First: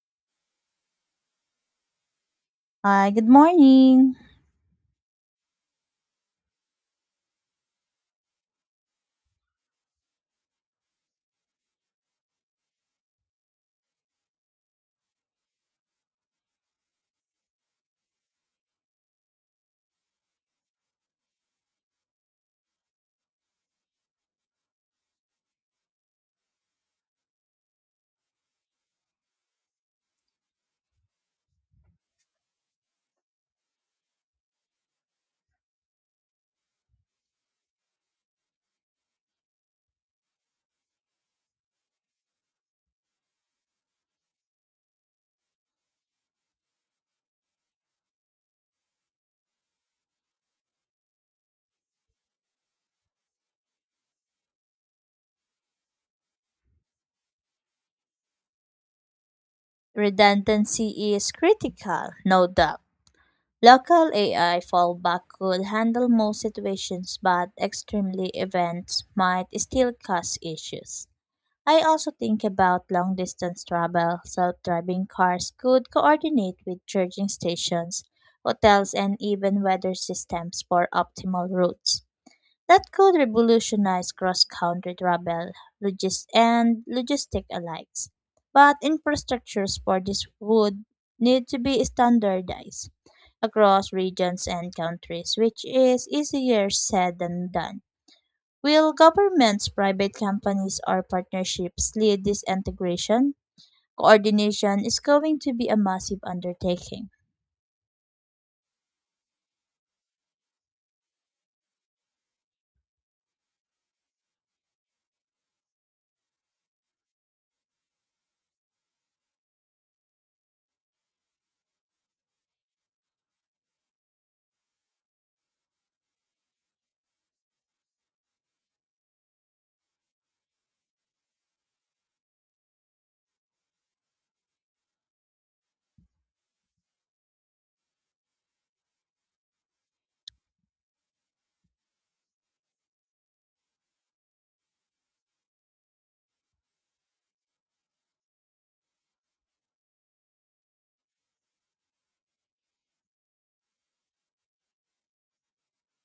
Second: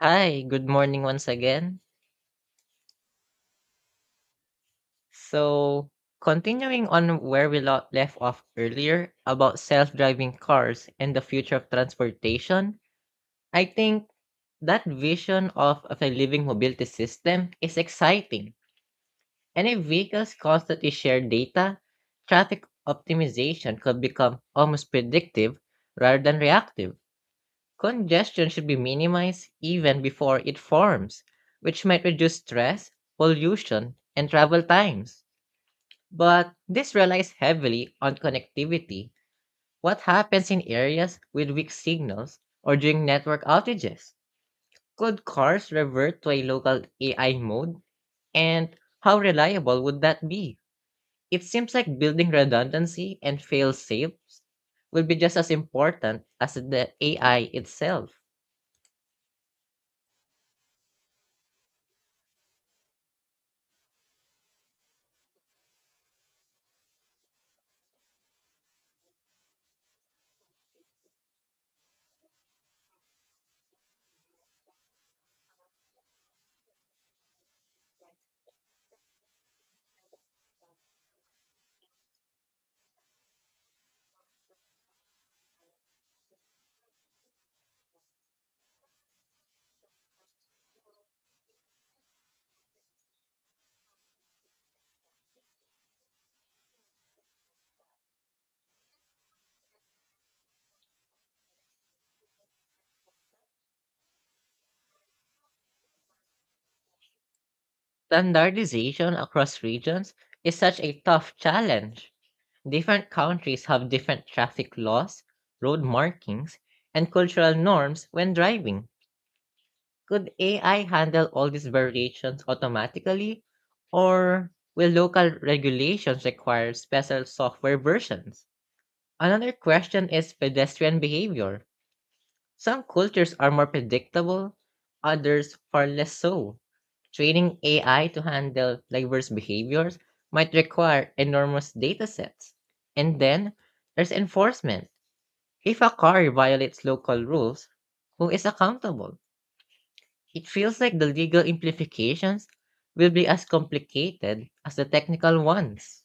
Hi, good morning once again. Hi, good morning. So, continuing on where left off earlier about self driving cars and the future of transportation, I think that vision of a living mobility system is exciting. And if vehicles constantly share data, traffic optimization could become almost predictive rather than reactive. Congestion should be minimized even before it forms, which might reduce stress, pollution, and travel times. But this relies heavily on connectivity. What happens in areas with weak signals or during network outages? Could cars revert to a local AI mode? And how reliable would that be? It seems like building redundancy and fail safes will be just as important as the AI itself. Redundancy is critical, no doubt. Local AI fallback could handle most situations, but extremely events might still cause issues. I also think about long distance travel. Self driving cars could coordinate with charging stations, hotels, and even weather systems for optimal routes. That could revolutionize cross-country travel and logistic alike. But infrastructures for this would need to be standardized across regions and countries, which is easier said than done. Will governments, private companies, or partnerships lead this integration? Coordination is going to be a massive undertaking. Standardization across regions is such a tough challenge. Different countries have different traffic laws, road markings, and cultural norms when driving. Could AI handle all these variations automatically, or will local regulations require special software versions? Another question is pedestrian behavior. Some cultures are more predictable, others far less so. Training AI to handle diverse behaviors might require enormous data sets. And then there's enforcement. If a car violates local rules, who is accountable? It feels like the legal implications will be as complicated as the technical ones.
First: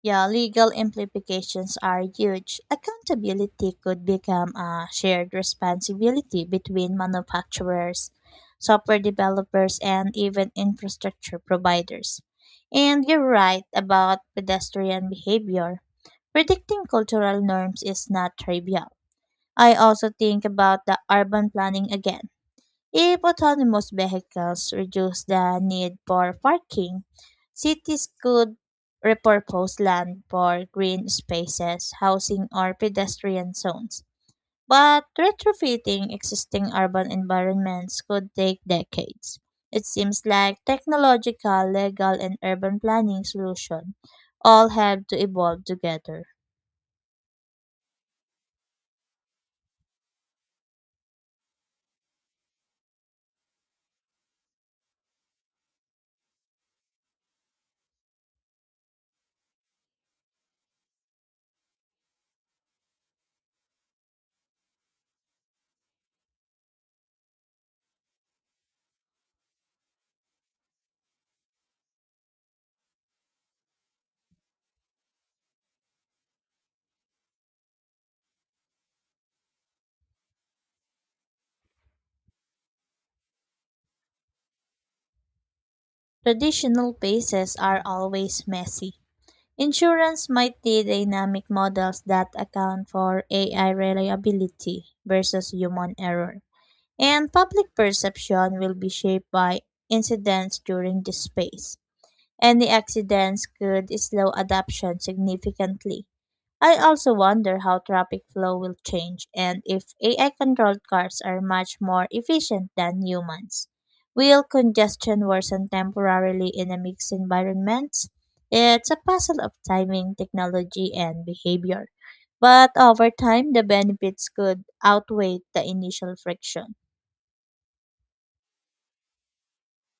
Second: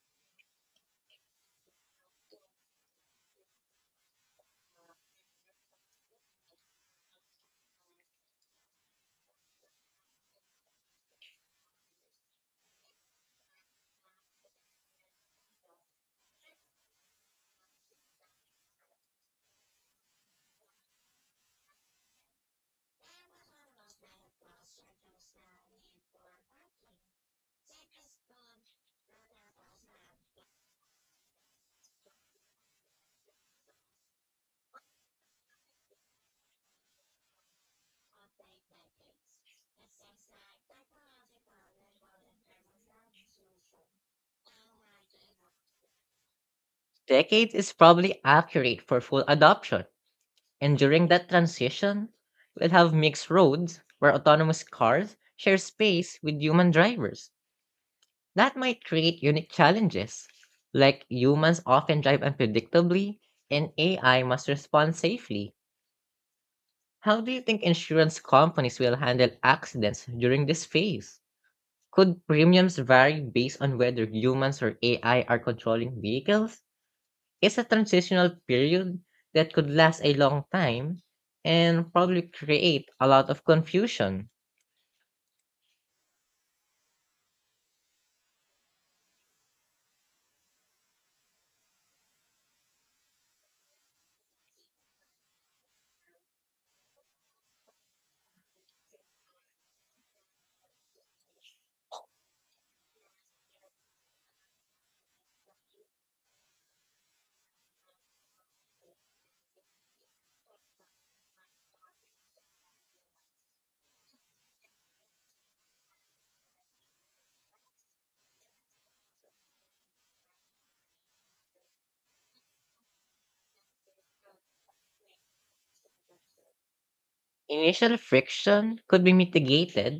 Yeah, legal implications are huge. Accountability could become a shared responsibility between manufacturers, software developers, and even infrastructure providers. And you're right about pedestrian behavior. Predicting cultural norms is not trivial. I also think about the urban planning again. If autonomous vehicles reduce the need for parking, cities could repurpose land for green spaces, housing, or pedestrian zones. But retrofitting existing urban environments could take decades. It seems like technological, legal, and urban planning solutions all have to evolve together. Decades is probably accurate for full adoption, and during that transition, we'll have mixed roads where autonomous cars share space with human drivers. That might create unique challenges, like humans often drive unpredictably and AI must respond safely. How do you think insurance companies will handle accidents during this phase? Could premiums vary based on whether humans or AI are controlling vehicles? Is a transitional period that could last a long time and probably create a lot of confusion. Traditional spaces are always messy. Insurance might be dynamic models that account for AI reliability versus human error. And public perception will be shaped by incidents during this phase. Any accidents could slow adoption significantly. I also wonder how traffic flow will change and if AI controlled cars are much more efficient than humans. Will congestion worsen temporarily in a mixed environment? It's a puzzle of timing, technology, and behavior. But over time, the benefits could outweigh the initial friction. Initial friction could be mitigated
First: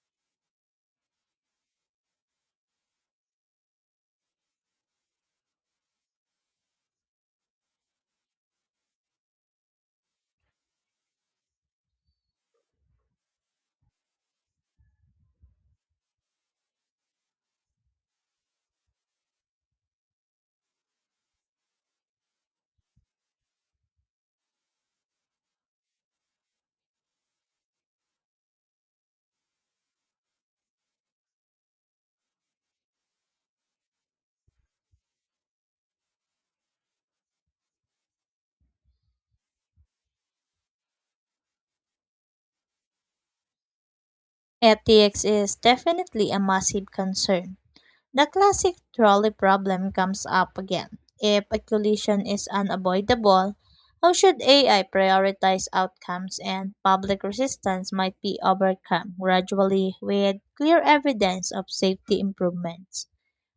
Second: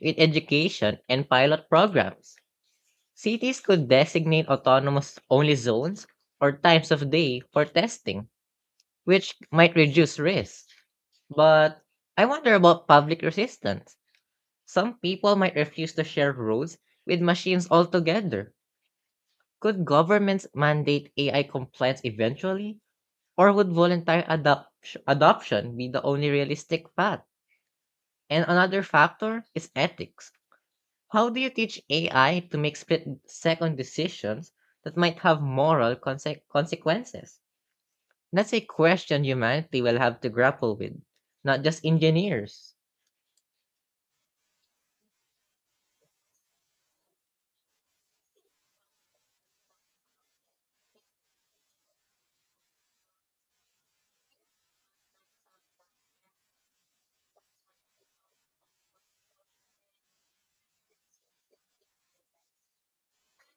with education and pilot programs. Cities could designate autonomous only zones or times of day for testing, which might reduce risk. But I wonder about public resistance. Some people might refuse to share roads with machines altogether. Could governments mandate AI compliance eventually, or would adoption be the only realistic path? And another factor is ethics. How do you teach AI to make split second decisions that might have consequences? That's a question humanity will have to grapple with, not just engineers. Ethics is definitely a massive concern. The classic trolley problem comes up again. If a collision is unavoidable, how should AI prioritize outcomes and public resistance might be overcome gradually with clear evidence of safety improvements?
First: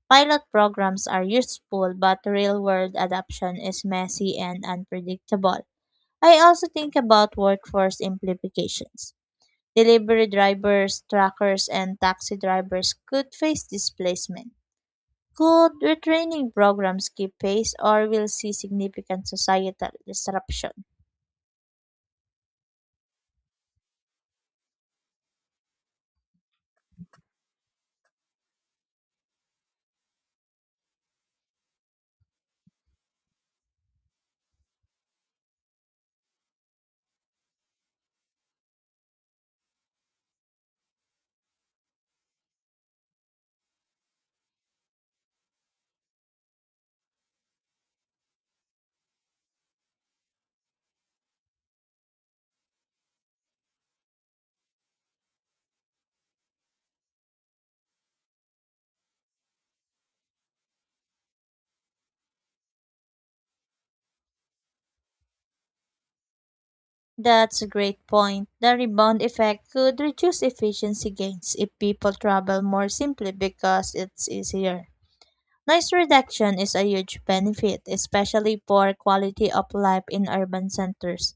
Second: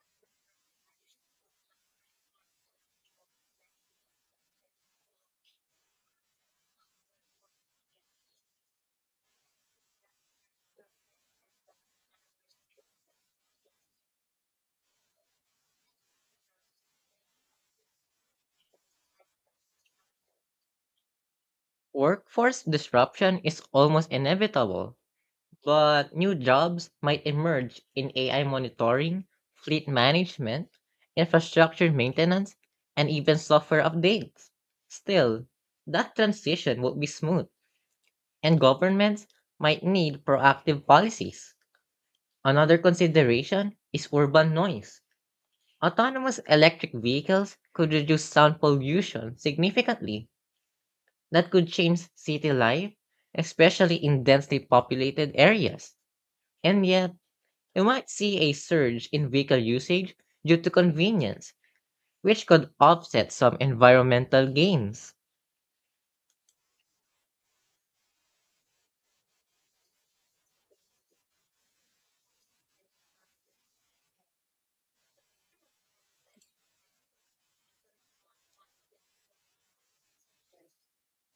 Pilot programs are useful, but real world adoption is messy and unpredictable. I also think about workforce implications. Delivery drivers, truckers, and taxi drivers could face displacement. Could retraining programs keep pace or will see significant societal disruption? Workforce disruption is almost inevitable, but new jobs might emerge in AI monitoring, fleet management, infrastructure maintenance, and even software updates. Still, that transition won't be smooth, and governments might need proactive policies. Another consideration is urban noise. Autonomous electric vehicles could reduce sound pollution significantly. That could change city life, especially in densely populated areas. And yet, we might see a surge in vehicle usage due to convenience, which could offset some environmental gains. That's a great point. The rebound effect could reduce efficiency gains if people travel more simply because it's easier. Noise reduction is a huge benefit, especially for quality of life in urban centers.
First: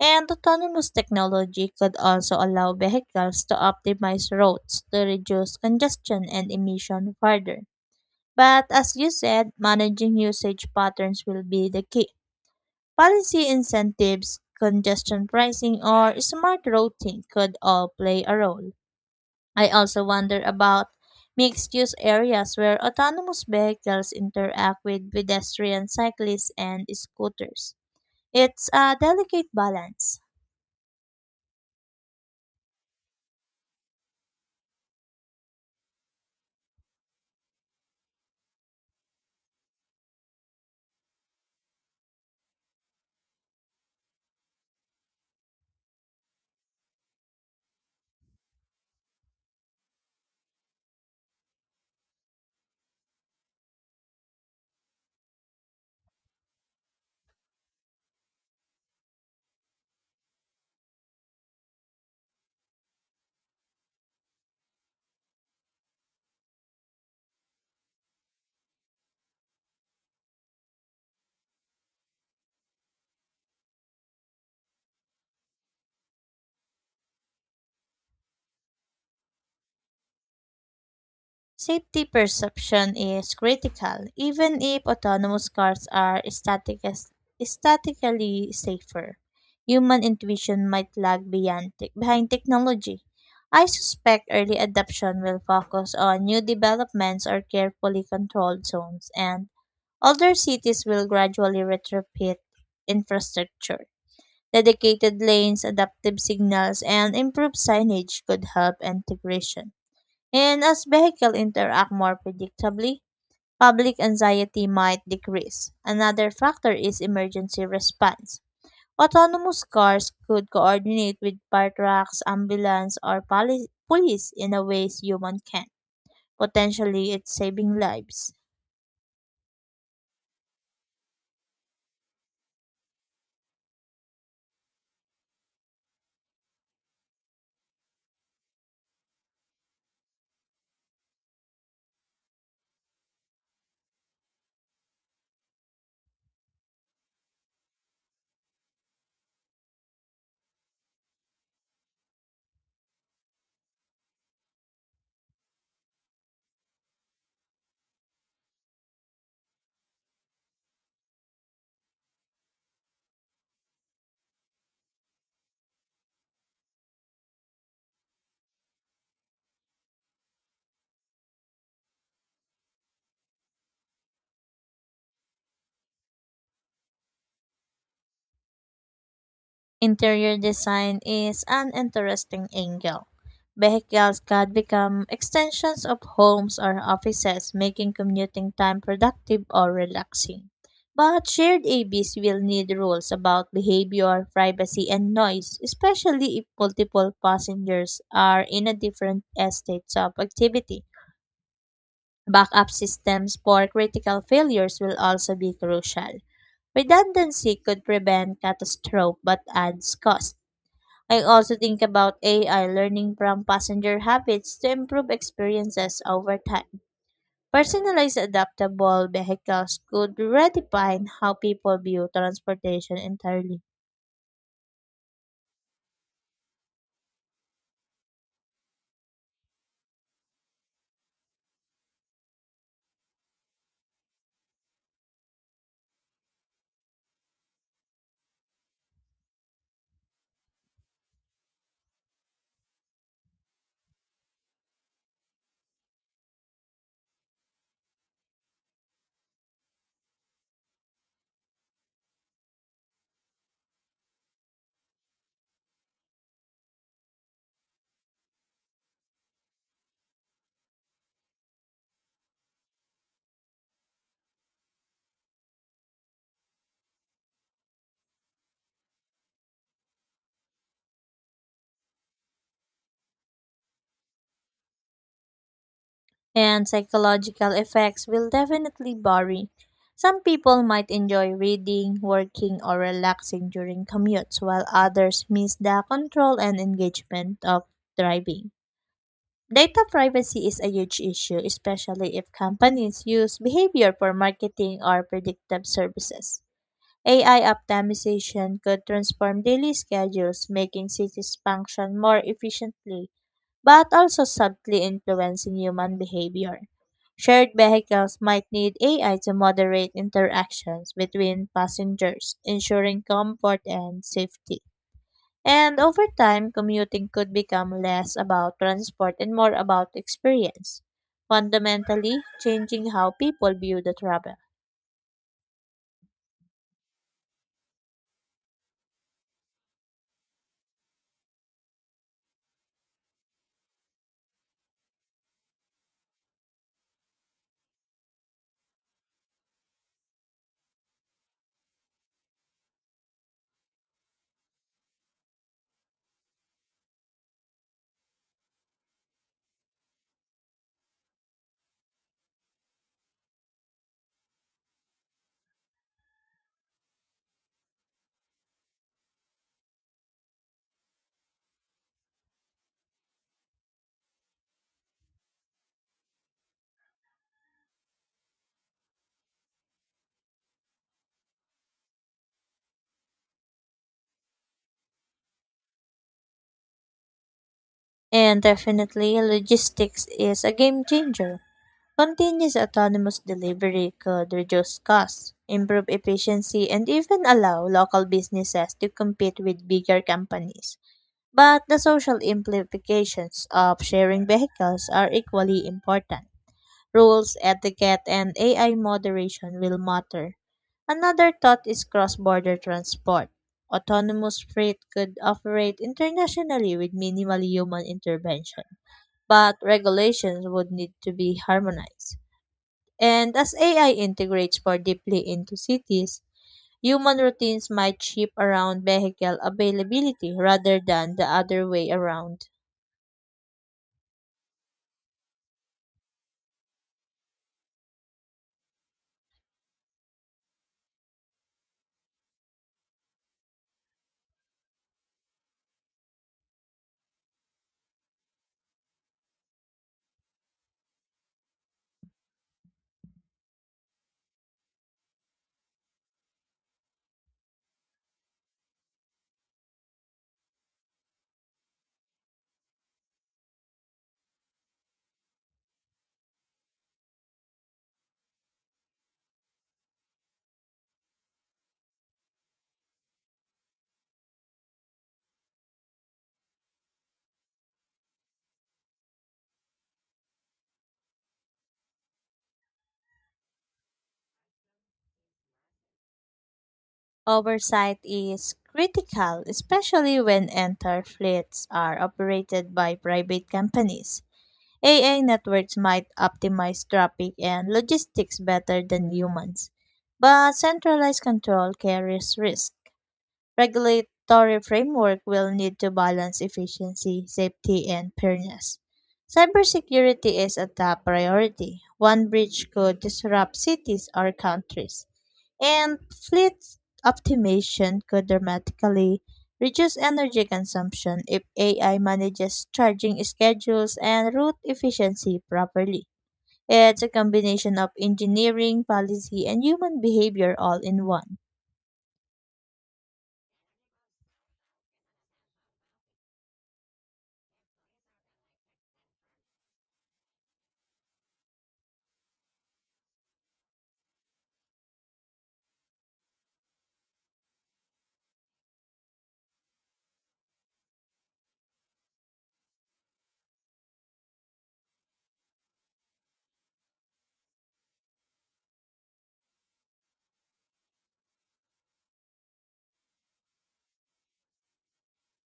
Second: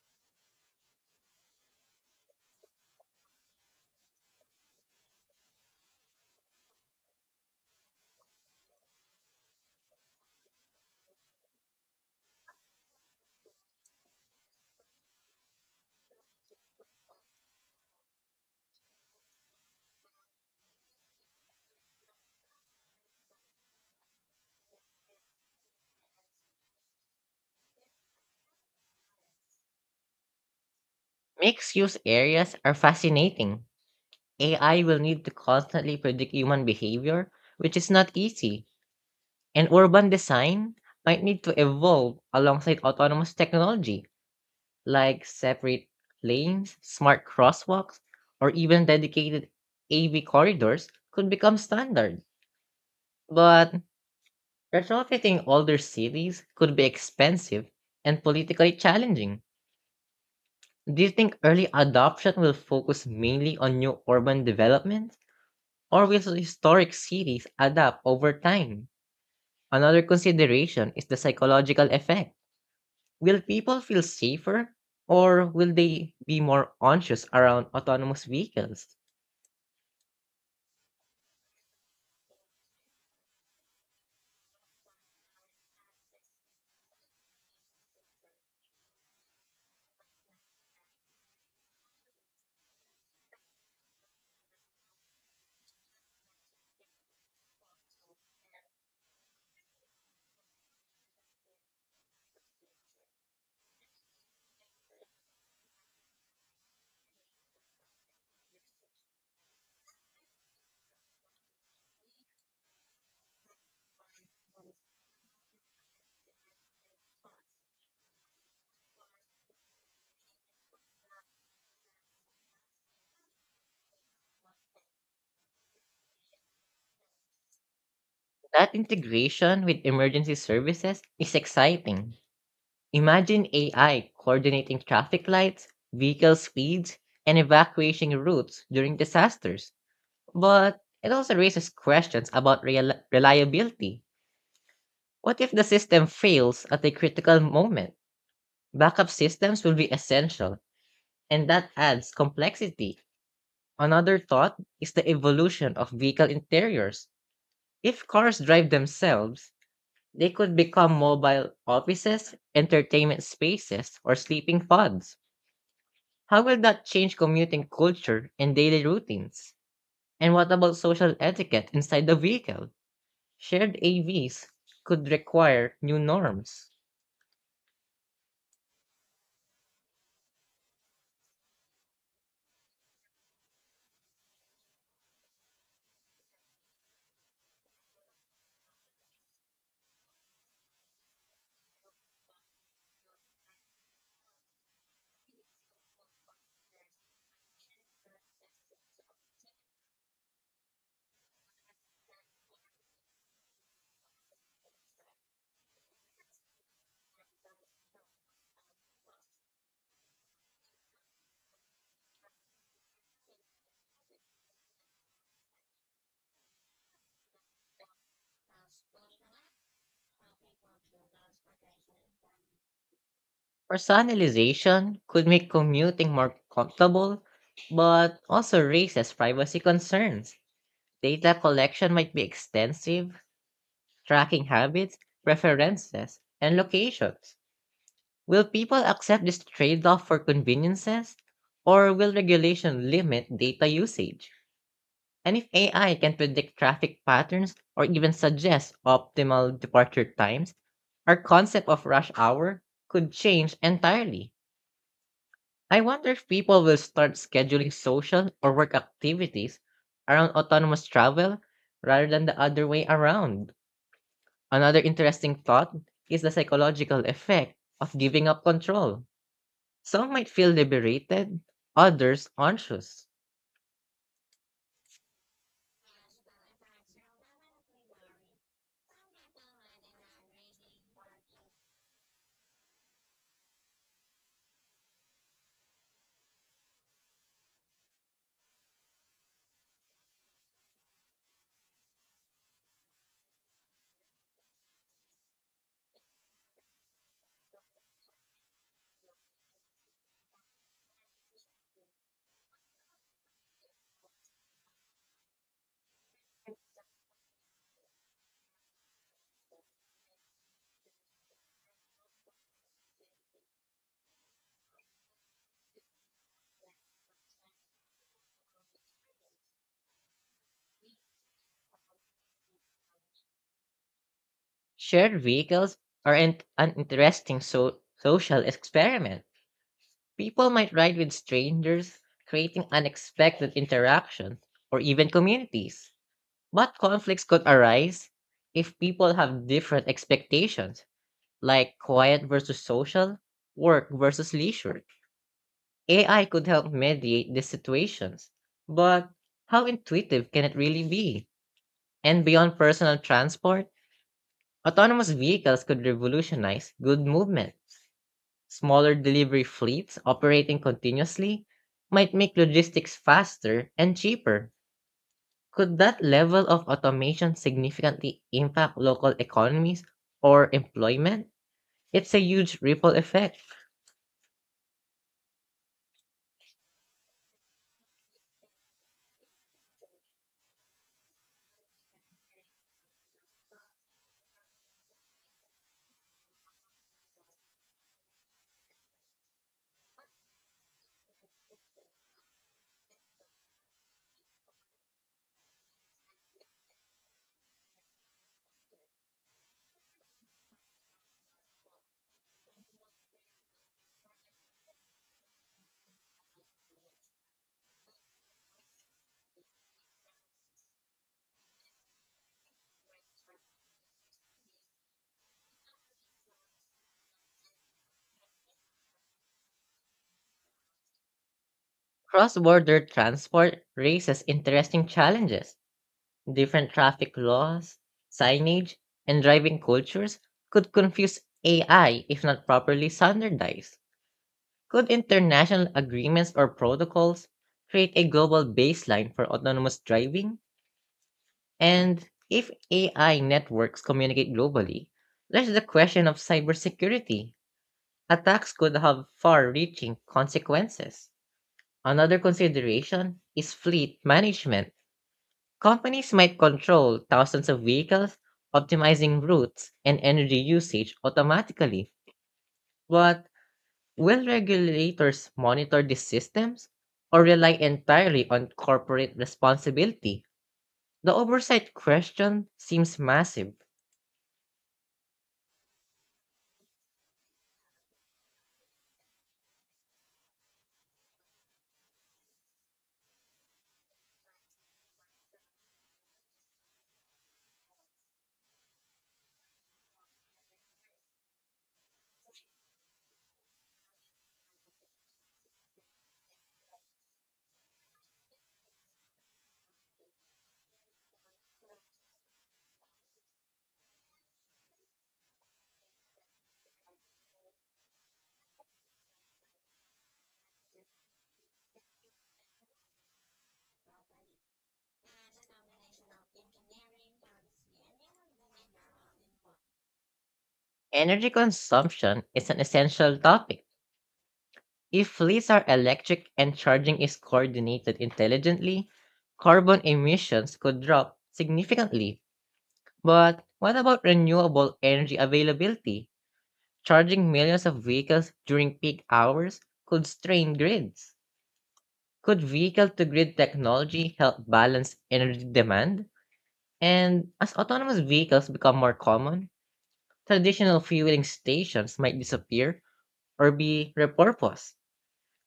And autonomous technology could also allow vehicles to optimize roads to reduce congestion and emission further. But as you said, managing usage patterns will be the key. Policy incentives, congestion pricing, or smart routing could all play a role. I also wonder about mixed use areas where autonomous vehicles interact with pedestrians, cyclists, and scooters. It's a delicate balance. Mixed use areas are fascinating. AI will need to constantly predict human behavior, which is not easy, and urban design might need to evolve alongside autonomous technology, like separate lanes, smart crosswalks, or even dedicated AV corridors could become standard. But retrofitting older cities could be expensive and politically challenging. Do you think early adoption will focus mainly on new urban development, or will historic cities adapt over time? Another consideration is the psychological effect. Will people feel safer, or will they be more anxious around autonomous vehicles? Safety perception is critical, even if autonomous cars are statically safer. Human intuition might lag behind technology. I suspect early adoption will focus on new developments or carefully controlled zones, and older cities will gradually retrofit infrastructure. Dedicated lanes, adaptive signals, and improved signage could help integration. And as vehicles interact more predictably, public anxiety might decrease. Another factor is emergency response. Autonomous cars could coordinate with fire trucks, ambulance, or police in a ways human can. Potentially, it's saving lives. That integration with emergency services is exciting. Imagine AI coordinating traffic lights, vehicle speeds, and evacuation routes during disasters. But it also raises questions about reliability. What if the system fails at a critical moment? Backup systems will be essential, and that adds complexity. Another thought is the evolution of vehicle interiors. If cars drive themselves, they could become mobile offices, entertainment spaces, or sleeping pods. How will that change commuting culture and daily routines? And what about social etiquette inside the vehicle? Shared AVs could require new norms. Interior design is an interesting angle. Vehicles could become extensions of homes or offices, making commuting time productive or relaxing. But shared ABs will need rules about behavior, privacy, and noise, especially if multiple passengers are in a different states of activity. Backup systems for critical failures will also be crucial. Redundancy could prevent catastrophe but adds cost. I also think about AI learning from passenger habits to improve experiences over time. Personalized adaptable vehicles could redefine how people view transportation entirely, Personalization could make commuting more comfortable, but also raises privacy concerns. Data collection might be extensive, tracking habits, preferences, and locations. Will people accept this trade off for conveniences, or will regulation limit data usage? And if AI can predict traffic patterns or even suggest optimal departure times, our concept of rush hour could change entirely. I wonder if people will start scheduling social or work activities around autonomous travel rather than the other way around. Another interesting thought is the psychological effect of giving up control. Some might feel liberated, others anxious. and psychological effects will definitely vary. Some people might enjoy reading, working, or relaxing during commutes, while others miss the control and engagement of driving. Data privacy is a huge issue, especially if companies use behavior for marketing or predictive services. AI optimization could transform daily schedules, making cities function more efficiently, but also subtly influencing human behavior. Shared vehicles might need AI to moderate interactions between passengers, ensuring comfort and safety. And over time, commuting could become less about transport and more about experience, fundamentally changing how people view the travel. Shared vehicles are an interesting social experiment. People might ride with strangers, creating unexpected interactions or even communities. But conflicts could arise if people have different expectations, like quiet versus social, work versus leisure. AI could help mediate these situations, but how intuitive can it really be? And beyond personal transport, autonomous vehicles could revolutionize good movement. Smaller delivery fleets operating continuously might make logistics faster and cheaper. Could that level of automation significantly impact local economies or employment? It's a huge ripple effect. And definitely, logistics is a game changer. Continuous autonomous delivery could reduce costs, improve efficiency, and even allow local businesses to compete with bigger companies. But the social implications of sharing vehicles are equally important. Rules, etiquette, and AI moderation will matter. Another thought is cross border transport. Autonomous freight could operate internationally with minimal human intervention, but regulations would need to be harmonized. And as AI integrates more deeply into cities, human routines might shift around vehicle availability rather than the other way Cross around. border transport raises interesting challenges. Different traffic laws, signage, and driving cultures could confuse AI if not properly standardized. Could international agreements or protocols create a global baseline for autonomous driving? And if AI networks communicate globally, there's the question of cybersecurity. Attacks could have far reaching consequences. Another consideration is fleet management. Companies might control thousands of vehicles, optimizing routes and energy usage automatically. But will regulators monitor these systems or rely entirely on corporate responsibility? The oversight question seems massive. Oversight is critical, especially when entire fleets are operated by private companies. AI networks might optimize traffic and logistics better than humans, but centralized control carries risk. Regulatory framework will need to balance efficiency, safety, and fairness. Cybersecurity is a top priority. One breach could disrupt cities or countries, and fleet optimization could dramatically reduce energy consumption if AI manages charging schedules and route efficiency properly. It's a combination of engineering, policy, and human behavior all in Energy one. consumption is an essential topic. If fleets are electric and charging is coordinated intelligently, carbon emissions could drop significantly. But what about renewable energy availability? Charging millions of vehicles during peak hours could strain grids. Could vehicle-to-grid technology help balance energy demand? And as autonomous vehicles become more common, traditional fueling stations might disappear or be repurposed.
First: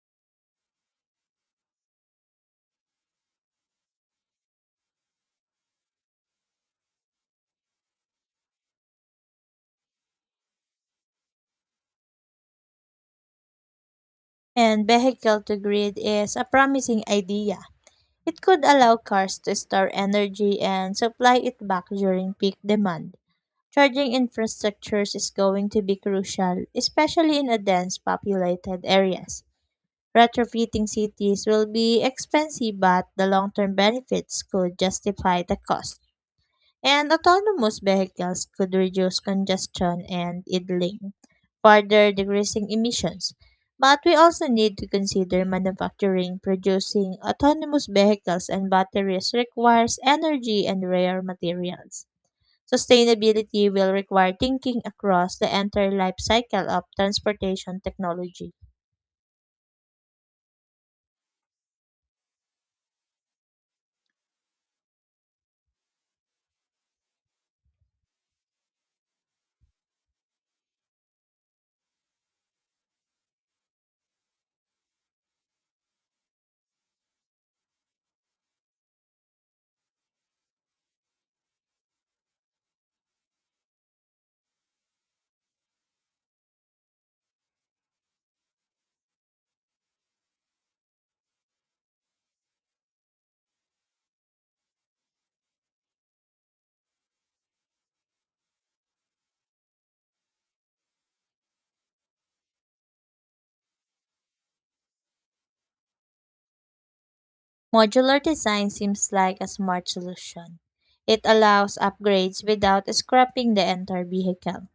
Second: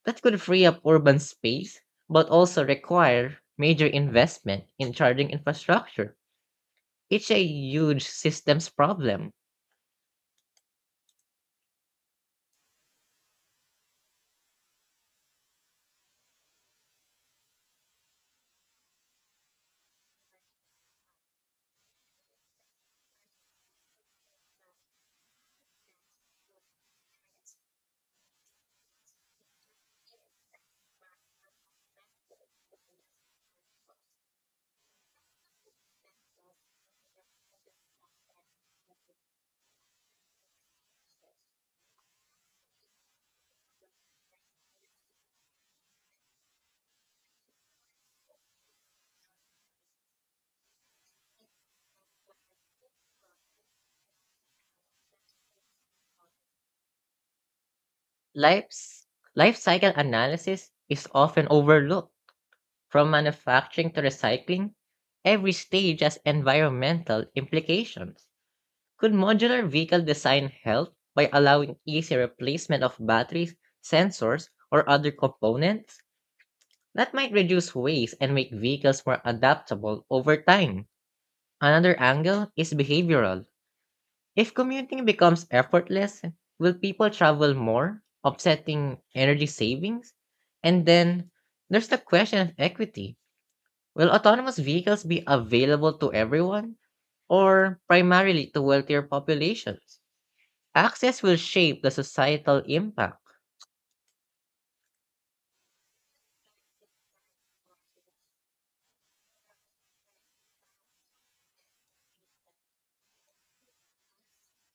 That could free up urban space, but also require major investment in charging infrastructure. It's a huge systems problem. And vehicle to grid is a promising idea. It could allow cars to store energy and supply it back during peak demand. Charging infrastructures is going to be crucial, especially in a dense populated areas. Retrofitting cities will be expensive, but the long-term benefits could justify the cost. And autonomous vehicles could reduce congestion and idling, further decreasing emissions. But we also need to consider manufacturing. Producing autonomous vehicles and batteries requires energy and rare materials. Sustainability will require thinking across the entire life cycle of transportation technology. Life's, life cycle analysis is often overlooked. From manufacturing to recycling, every stage has environmental implications. Could modular vehicle design help by allowing easy replacement of batteries, sensors, or other components? That might reduce waste and make vehicles more adaptable over time. Another angle is behavioral. If commuting becomes effortless, will people travel more, offsetting energy savings? And then there's the question of equity. Will autonomous vehicles be available to everyone or primarily to wealthier populations? Access will shape the societal impact. Modular design seems like a smart solution. It allows upgrades without scrapping the entire vehicle.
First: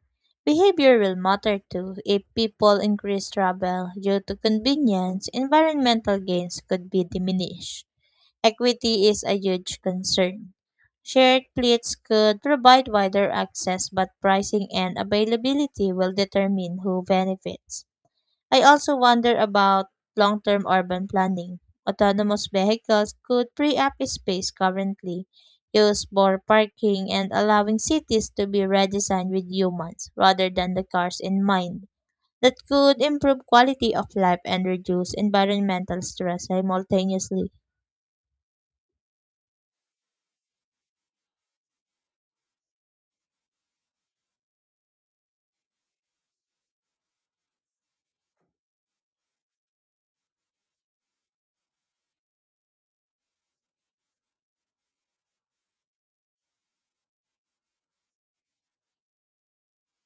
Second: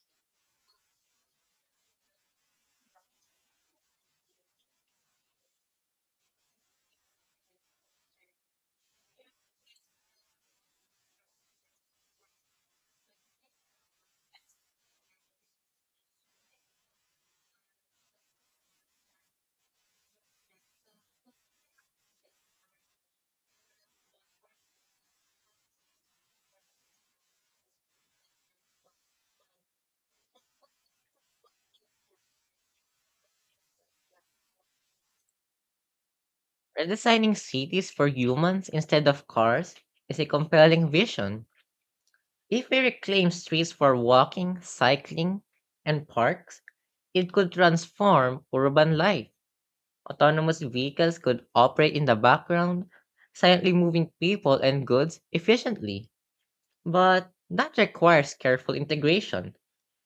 Behavior will matter too. If people increase travel due to convenience, environmental gains could be diminished. Equity is a huge concern. Shared fleets could provide wider access, but pricing and availability will determine who benefits. I also wonder about long term urban planning. Autonomous vehicles could free up space currently used for parking and allowing cities to be redesigned with humans rather than the cars in mind. That could improve quality of life and reduce environmental stress Redesigning simultaneously. cities for humans instead of cars is a compelling vision. If we reclaim streets for walking, cycling, and parks, it could transform urban life. Autonomous vehicles could operate in the background, silently moving people and goods efficiently. But that requires careful integration.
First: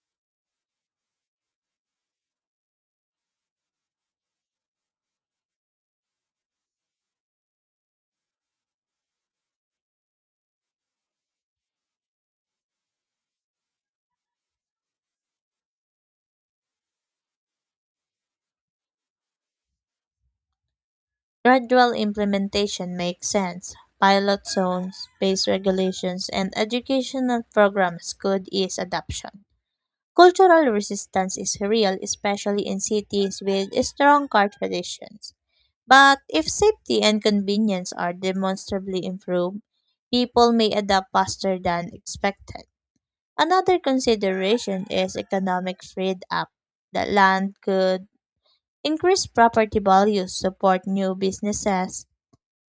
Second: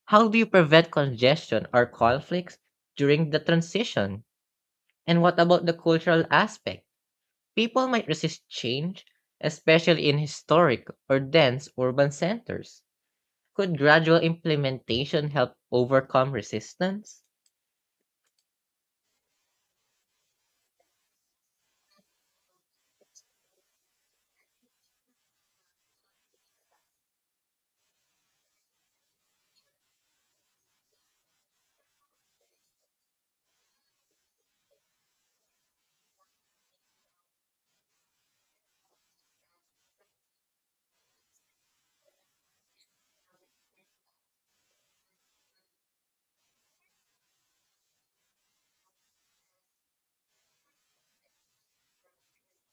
How do you prevent congestion or conflicts during the transition? And what about the cultural aspect? People might resist change, especially in historic or dense urban centers. Could gradual implementation help overcome resistance? Gradual implementation makes sense. Pilot zones, space regulations, and educational programs could ease adoption. Cultural resistance is real, especially in cities with strong car traditions. But if safety and convenience are demonstrably improved, people may adapt faster than expected. Another consideration is economic freed up. The land could increase property values, support new businesses,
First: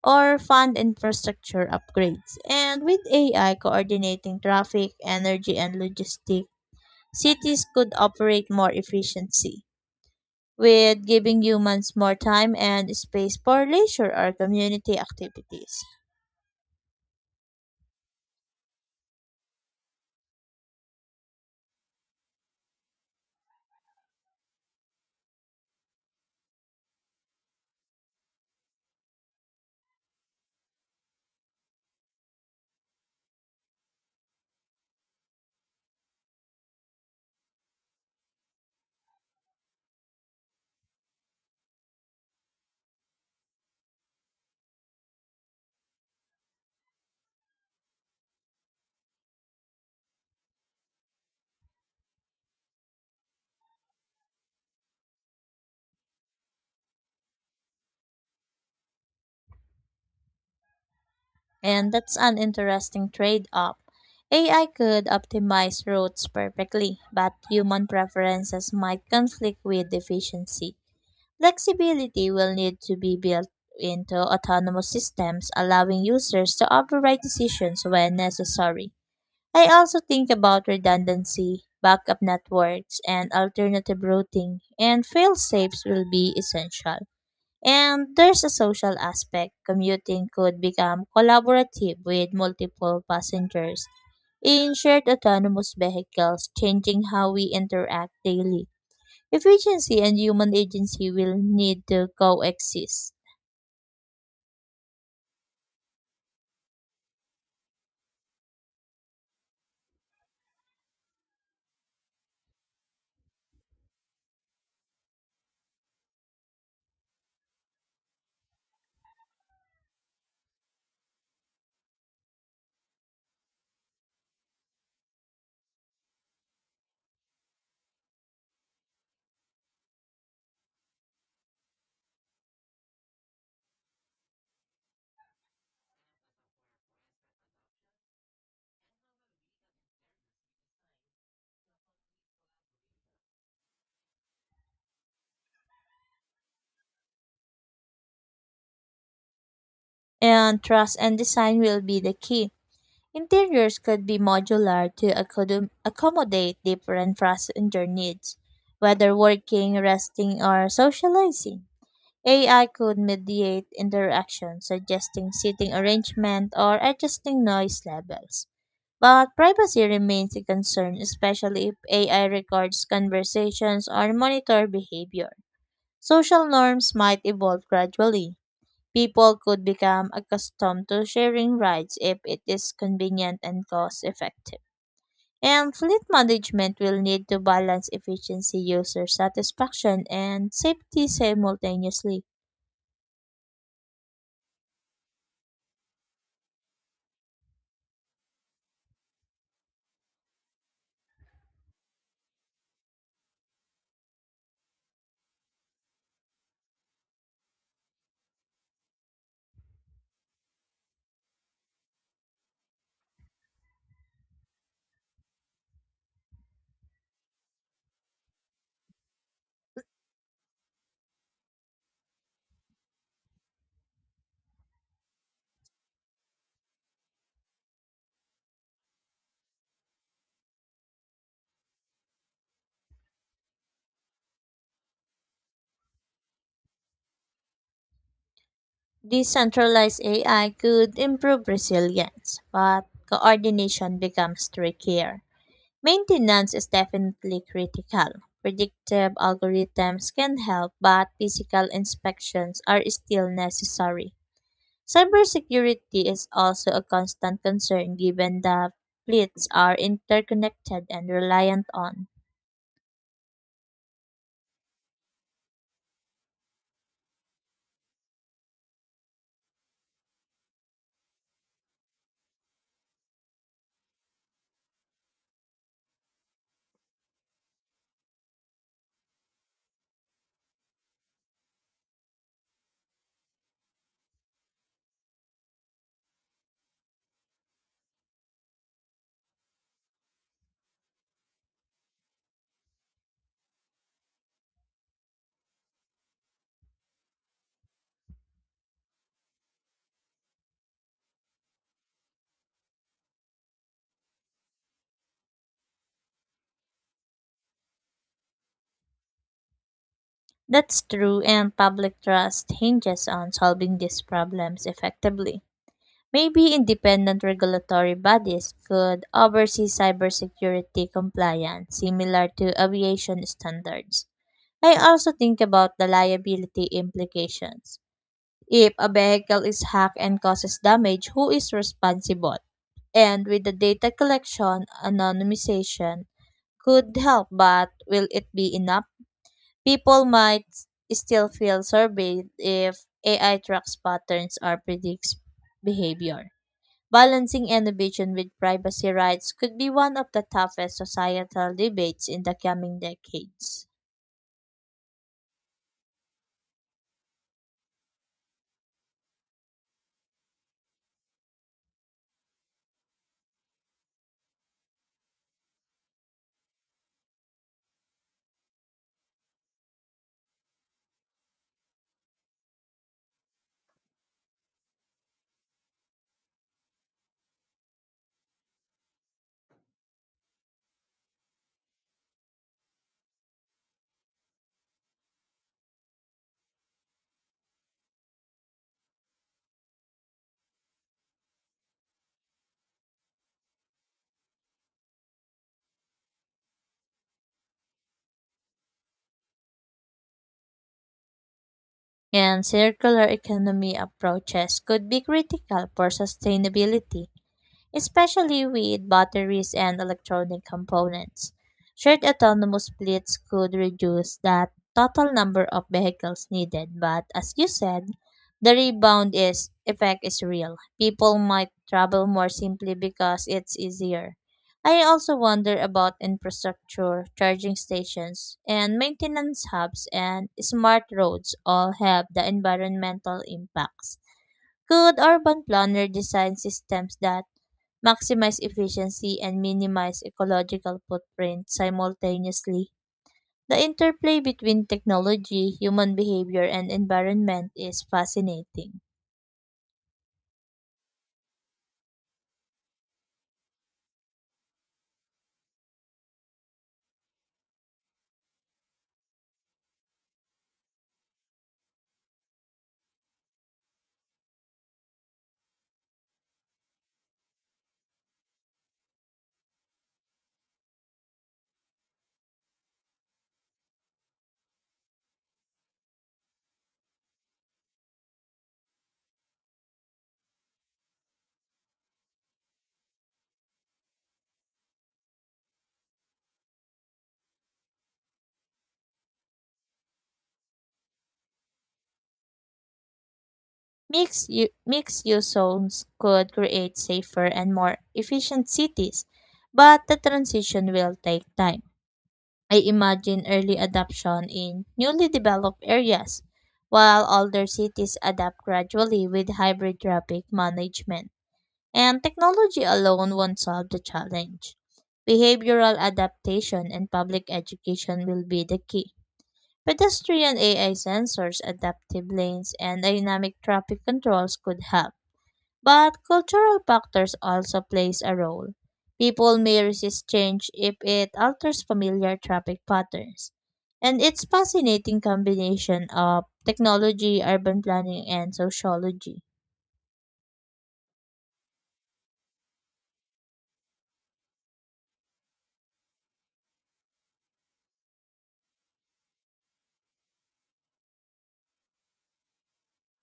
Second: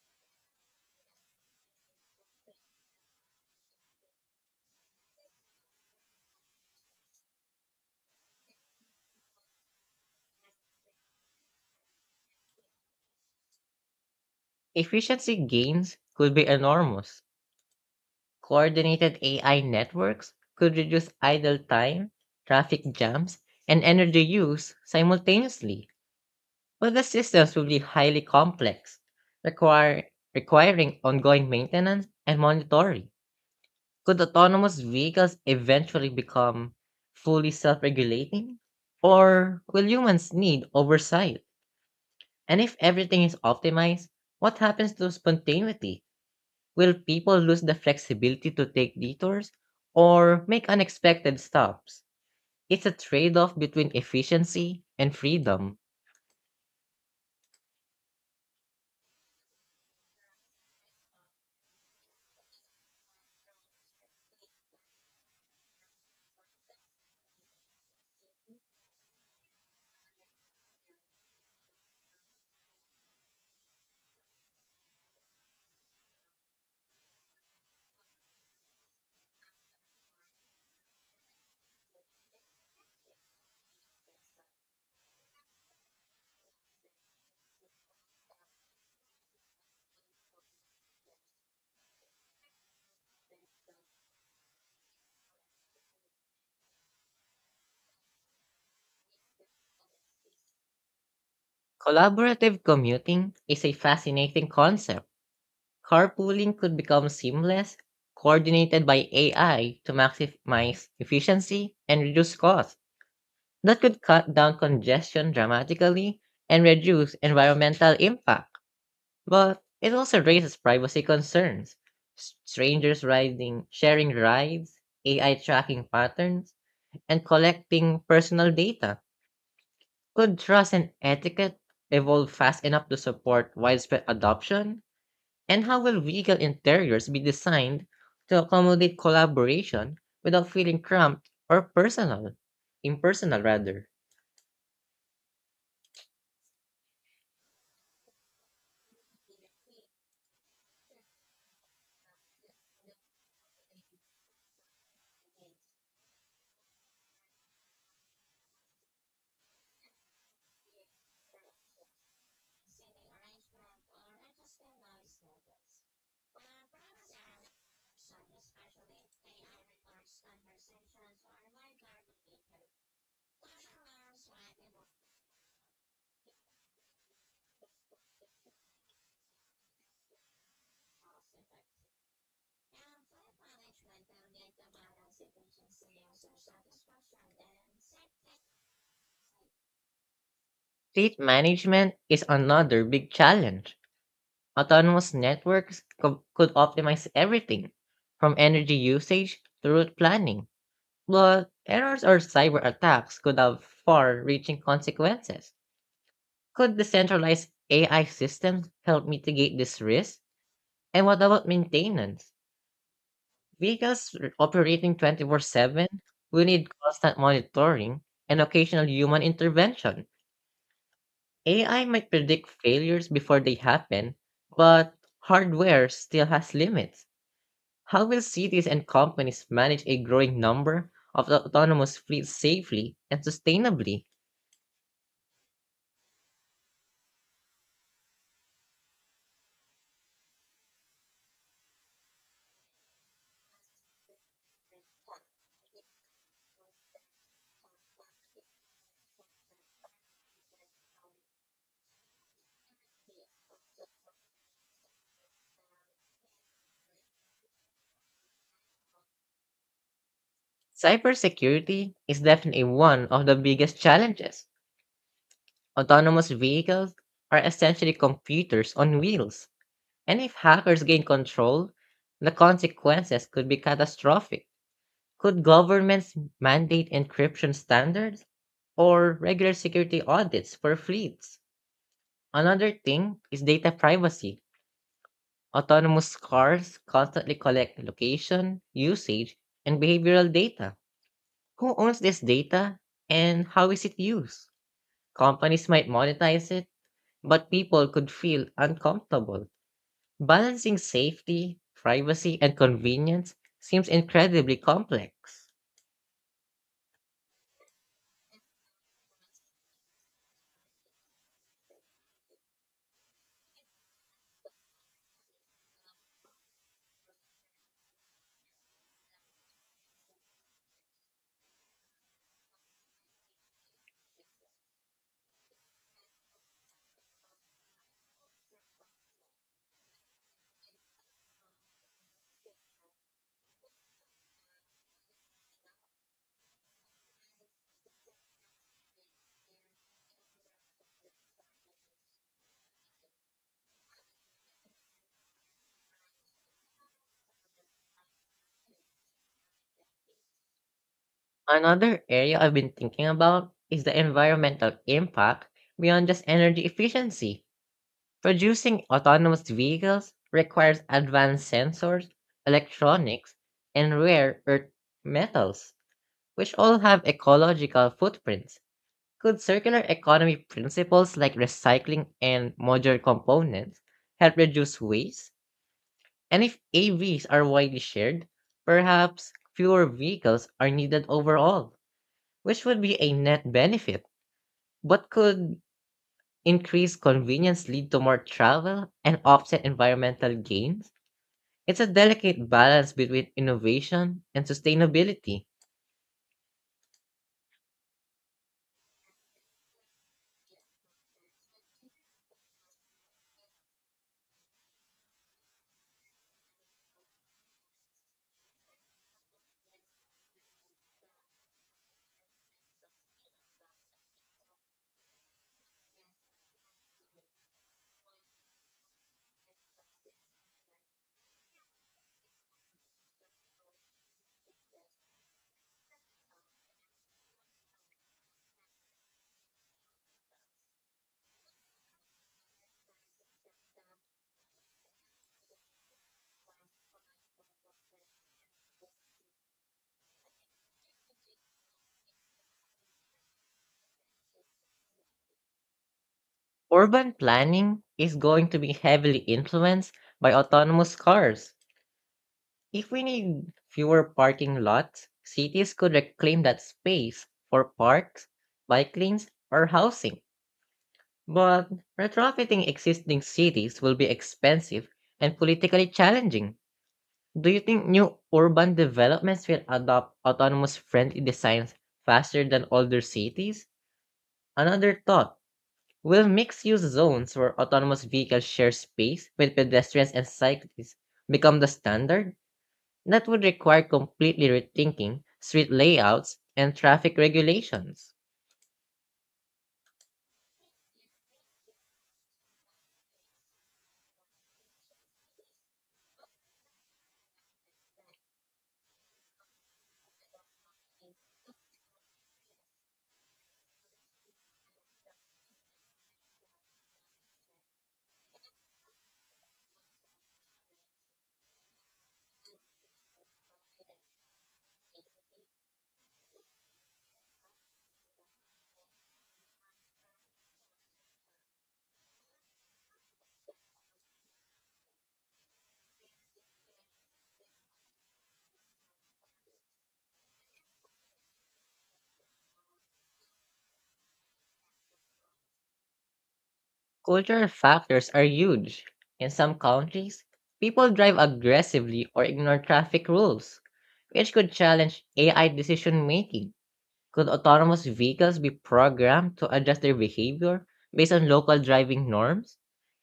or fund infrastructure upgrades. And with AI coordinating traffic, energy, and logistics, cities could operate more efficiently, with giving humans more time and space for leisure or community Efficiency activities. gains could be enormous. Coordinated AI networks could reduce idle time, traffic jams, and energy use simultaneously. But the systems will be highly complex, require, requiring ongoing maintenance and monitoring. Could autonomous vehicles eventually become fully self regulating? Or will humans need oversight? And if everything is optimized, what happens to spontaneity? Will people lose the flexibility to take detours or make unexpected stops? It's a trade off between efficiency and freedom. And that's an interesting trade off. AI could optimize routes perfectly, but human preferences might conflict with efficiency. Flexibility will need to be built into autonomous systems, allowing users to override decisions when necessary. I also think about redundancy, backup networks, and alternative routing, and fail safes will be essential. And there's a social aspect. Commuting could become collaborative with multiple passengers in shared autonomous vehicles, changing how we interact daily. Efficiency and human agency will need to Collaborative coexist, commuting is a fascinating concept. Carpooling could become seamless, coordinated by AI to maximize efficiency and reduce costs. That could cut down congestion dramatically and reduce environmental impact. But it also raises privacy concerns. Strangers riding, sharing rides, AI tracking patterns, and collecting personal data. Could trust and etiquette evolve fast enough to support widespread adoption? And how will vehicle interiors be designed to accommodate collaboration without feeling cramped or personal? Impersonal, rather. and trust and design will be the key. Interiors could be modular to accommodate different passenger needs, whether working, resting, or socializing. AI could mediate interaction, suggesting seating arrangement or adjusting noise levels. But privacy remains a concern, especially if AI records conversations or monitor behavior. Social norms might evolve gradually. People could become accustomed to sharing rides if it is convenient and cost effective. And fleet management will need to balance efficiency, user satisfaction, and safety Fleet management is simultaneously. another big challenge. Autonomous networks could optimize everything, from energy usage to route planning. But errors or cyber attacks could have far reaching consequences. Could the centralized AI systems help mitigate this risk? And what about maintenance? Because operating 24/7, will need constant monitoring and occasional human intervention. AI might predict failures before they happen, but hardware still has limits. How will cities and companies manage a growing number of autonomous fleets safely and sustainably? Decentralized AI could improve resilience, but coordination becomes trickier. Maintenance is definitely critical. Predictive algorithms can help, but physical inspections are still necessary. Cybersecurity is also a constant concern given that fleets are interconnected and reliant Cybersecurity on. is definitely one of the biggest challenges. Autonomous vehicles are essentially computers on wheels. And if hackers gain control, the consequences could be catastrophic. Could governments mandate encryption standards or regular security audits for fleets? Another thing is data privacy. Autonomous cars constantly collect location, usage, and behavioral data. Who owns this data and how is it used? Companies might monetize it, but people could feel uncomfortable. Balancing safety, privacy, and convenience seems incredibly complex. That's true, and public trust hinges on solving these problems effectively. Maybe independent regulatory bodies could oversee cybersecurity compliance, similar to aviation standards. I also think about the liability implications. If a vehicle is hacked and causes damage, who is responsible? And with the data collection, anonymization could help, but will it be enough? People might still feel surveyed if AI tracks patterns or predicts behavior. Balancing innovation with privacy rights could be one of the toughest societal Another debates in the area I've been coming thinking about decades. is the environmental impact beyond just energy efficiency. Producing autonomous vehicles requires advanced sensors, electronics, and rare earth metals, which all have ecological footprints. Could circular economy principles like recycling and modular components help reduce waste? And if AVs are widely shared, perhaps fewer vehicles are needed overall, which would be a net benefit, but could increased convenience lead to more travel and offset environmental gains? It's a delicate balance between innovation and sustainability. And circular economy approaches could be critical for sustainability especially with batteries and electronic components. Shared autonomous fleets could reduce that total number of vehicles needed, but as you said, the rebound is effect is real. People might travel more simply because it's easier. I also wonder about infrastructure, charging stations, and maintenance hubs and smart roads all have the environmental impacts. Could urban planner design systems that maximize efficiency and minimize ecological footprint simultaneously. The interplay between technology, human behavior, and Urban environment planning is is going to be fascinating. heavily influenced by autonomous cars. If we need fewer parking lots, cities could reclaim that space for parks, bike lanes, or housing. But retrofitting existing cities will be expensive and politically challenging. Do you think new urban developments will adopt autonomous friendly designs faster than older cities? Another thought, will mixed use zones where autonomous vehicles share space with pedestrians and cyclists become the standard? That would require completely rethinking street layouts and traffic regulations. Mixed use zones could create safer and more efficient cities, but the transition will take time. I imagine early adoption in newly developed areas, while older cities adapt gradually with hybrid traffic management. And technology alone won't solve the challenge. Behavioral adaptation and public education will be the key. Pedestrian AI sensors, adaptive lanes, and dynamic traffic controls could help but cultural factors also plays a role. People may resist change if it alters familiar traffic patterns. And it's fascinating combination of technology, Cultural urban planning, factors are and huge. sociology. In some countries, people drive aggressively or ignore traffic rules, which could challenge AI decision making. Could autonomous vehicles be programmed to adjust their behavior based on local driving norms?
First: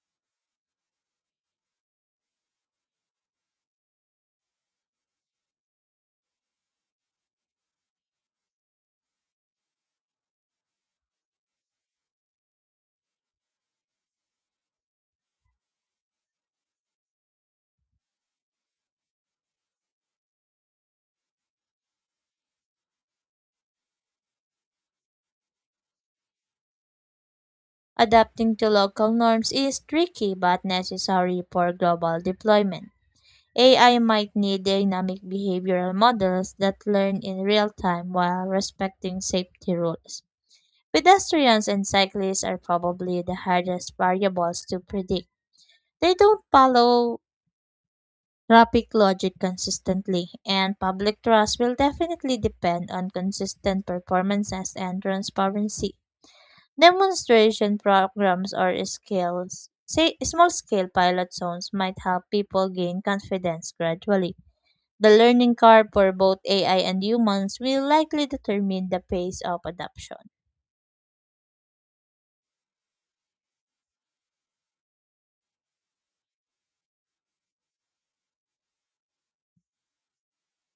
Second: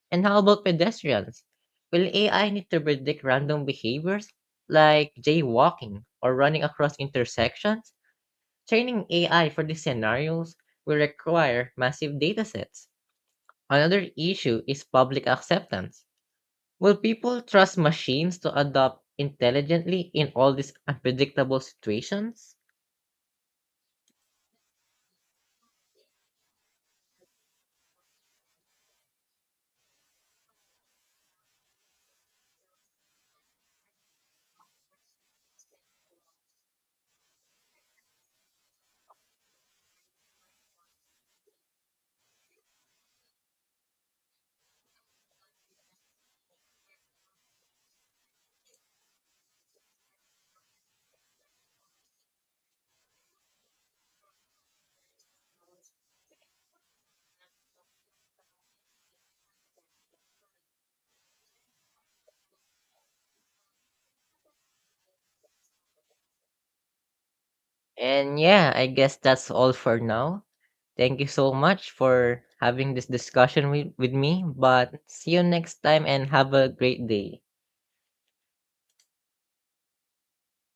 And how about pedestrians? Will AI need to predict random behaviors like jaywalking or running across intersections? Training AI for these scenarios will require massive datasets. Another issue is public acceptance. Will people trust machines to adapt intelligently in all these unpredictable situations? Adapting to local norms is tricky but necessary for global deployment. AI might need dynamic behavioral models that learn in real time while respecting safety rules. Pedestrians and cyclists are probably the hardest variables to predict. They don't follow traffic logic consistently, and public trust will definitely depend on consistent performances and transparency. Demonstration programs or scales, say small scale pilot zones might help people gain confidence gradually. The learning curve for both AI and humans will likely And yeah, I determine the guess pace that's of all for adoption. now. Thank you so much for having this discussion with me, but see you next time and have a great day.